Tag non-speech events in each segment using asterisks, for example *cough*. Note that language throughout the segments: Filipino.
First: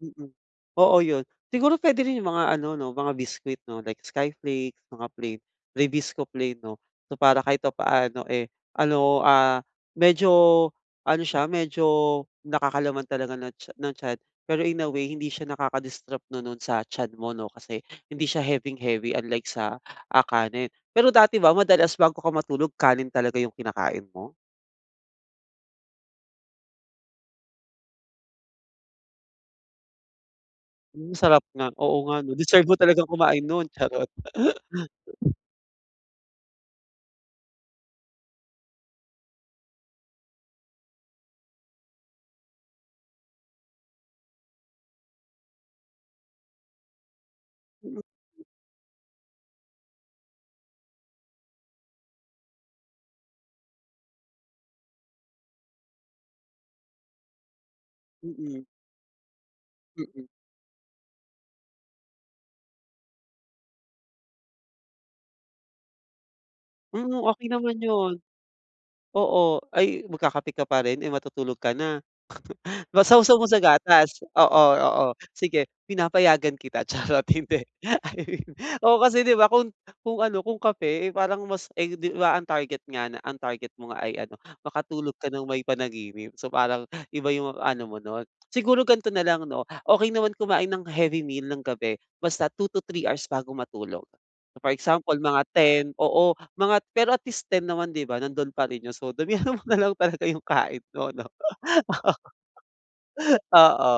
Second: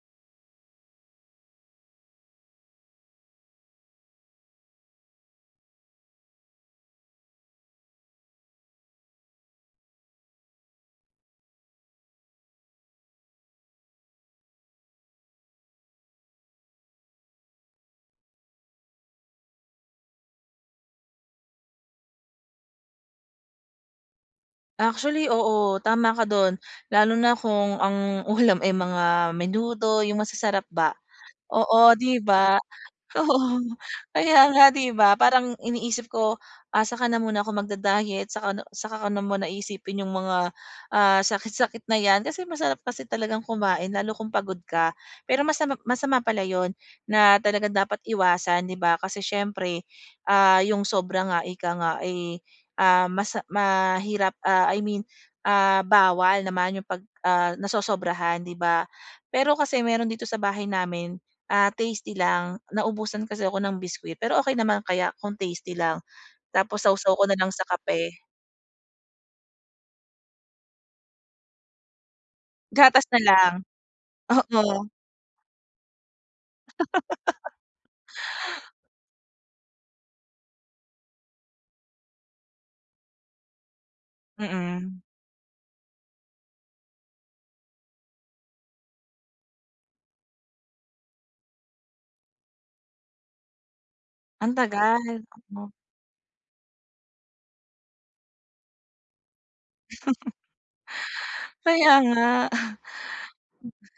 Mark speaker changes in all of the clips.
Speaker 1: Mm. Oo yun siguro puwede rin yung mga ano 'no, mga biskwit 'no, like skyflake, mga plain rebisco plain 'no, so para kahit papaano, eh, ano, ah, medyo ano siya medyo nakakalaman talaga ng tya ng tiyan pero in a way hindi siya nakaka-distrupt 'no nun sa tiyan mo 'no kasi hindi siya heaving-heavy unlike sa kanin, pero dati ba madalas bago ka matulog kanin talaga yung kinakain mo?
Speaker 2: Actually, oo tama ka dun lalo na kung ang ulam ay mga menudo yung masasarap ba
Speaker 1: Hmm, sarap niyan, oo
Speaker 2: oo
Speaker 1: nga
Speaker 2: 'di
Speaker 1: 'no
Speaker 2: ba
Speaker 1: deserve mo talagang
Speaker 2: oo
Speaker 1: kumain nun charot.
Speaker 2: kaya nga 'di ba,
Speaker 1: *chuckles*
Speaker 2: parang iniisip ko, ah, saka na muna ko magda-diet, saka na saka ko na muna iisipin yung mga, ah, sakit-sakit na 'yan kasi masarap kasi talagang kumain lalo kung pagod ka. Pero masama masama pala yun na talagang dapat iwasan 'di ba, kasi siyempre, ah, yung sobra nga ika nga, eh, ah, mas mahirap ah, I mean, ah, bawal naman yung pag, ah, nasosobrahan 'di
Speaker 1: Mm.
Speaker 2: ba, pero kasi meron
Speaker 1: Mm.
Speaker 2: dito sa bahay namin, ah, tasty lang naubusan kasi ako ng biskwit pero okey naman kaya kung tasty lang, tapos saw-saw
Speaker 1: Hmm,
Speaker 2: ko nalang
Speaker 1: okey
Speaker 2: sa
Speaker 1: naman yun.
Speaker 2: kape.
Speaker 1: Oo, ay magkakape ka pa rin, eh, matutulog ka na? *chuckles* Ma
Speaker 2: Gatas na
Speaker 1: sawsaw mo
Speaker 2: lang.
Speaker 1: sa gatas oo,
Speaker 2: Oo.
Speaker 1: oo sige pinapayagan kita, charot hindi. *chuckles* Oo kasi di ba, kun kung ano kung kape, eh, parang mas, eh, 'di ba ang target nga na ang target mo nga ay ano
Speaker 2: Mm.
Speaker 1: makatulog ka ng may panaginip so parang iba yung ano mo nun. Siguro gan'to nalang 'no okey naman kumain ng heavy meal ng gabi basta 2 to 3 hours bago matulog,
Speaker 2: Ang
Speaker 1: for
Speaker 2: tagal,
Speaker 1: example mga
Speaker 2: oo.
Speaker 1: 10 oo mga pero at least 10 naman 'di ba nandun pa rin yung so damihan mo nalang talaga yung kain 'no,
Speaker 2: *chuckles* Kaya
Speaker 1: oo.
Speaker 2: nga.
Speaker 1: Oo,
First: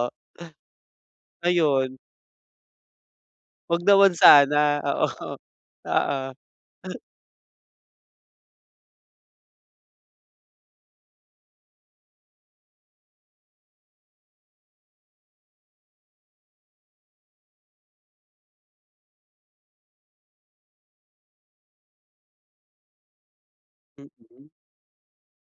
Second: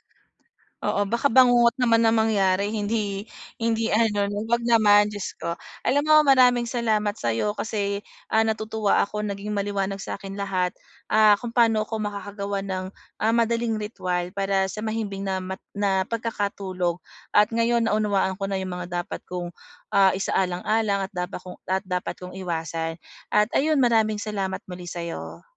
Speaker 2: Oo baka bangungot
Speaker 1: ayun.
Speaker 2: naman ang mangyari hindi
Speaker 1: 'Wag
Speaker 2: hindi
Speaker 1: naman
Speaker 2: ano 'no 'wag
Speaker 1: sana, oo.
Speaker 2: naman Diyos ko. Alam
Speaker 1: Oo.
Speaker 2: mo maraming
Speaker 1: *hiccups*
Speaker 2: salamat sayo kasi, ah, natutuwa ako naging maliwanag sakin lahat, ah, kung paano ko makakagawa ng, ah, madaling ritwal para sa mahimbing na ma na pagkakatulog at ngayon naunawaan ko na yung mga dapat kong, ah, isaalang-alang at dapa kong at dapat kong iwasan at ayun maraming
Speaker 1: Mm.
Speaker 2: salamat muli sayo.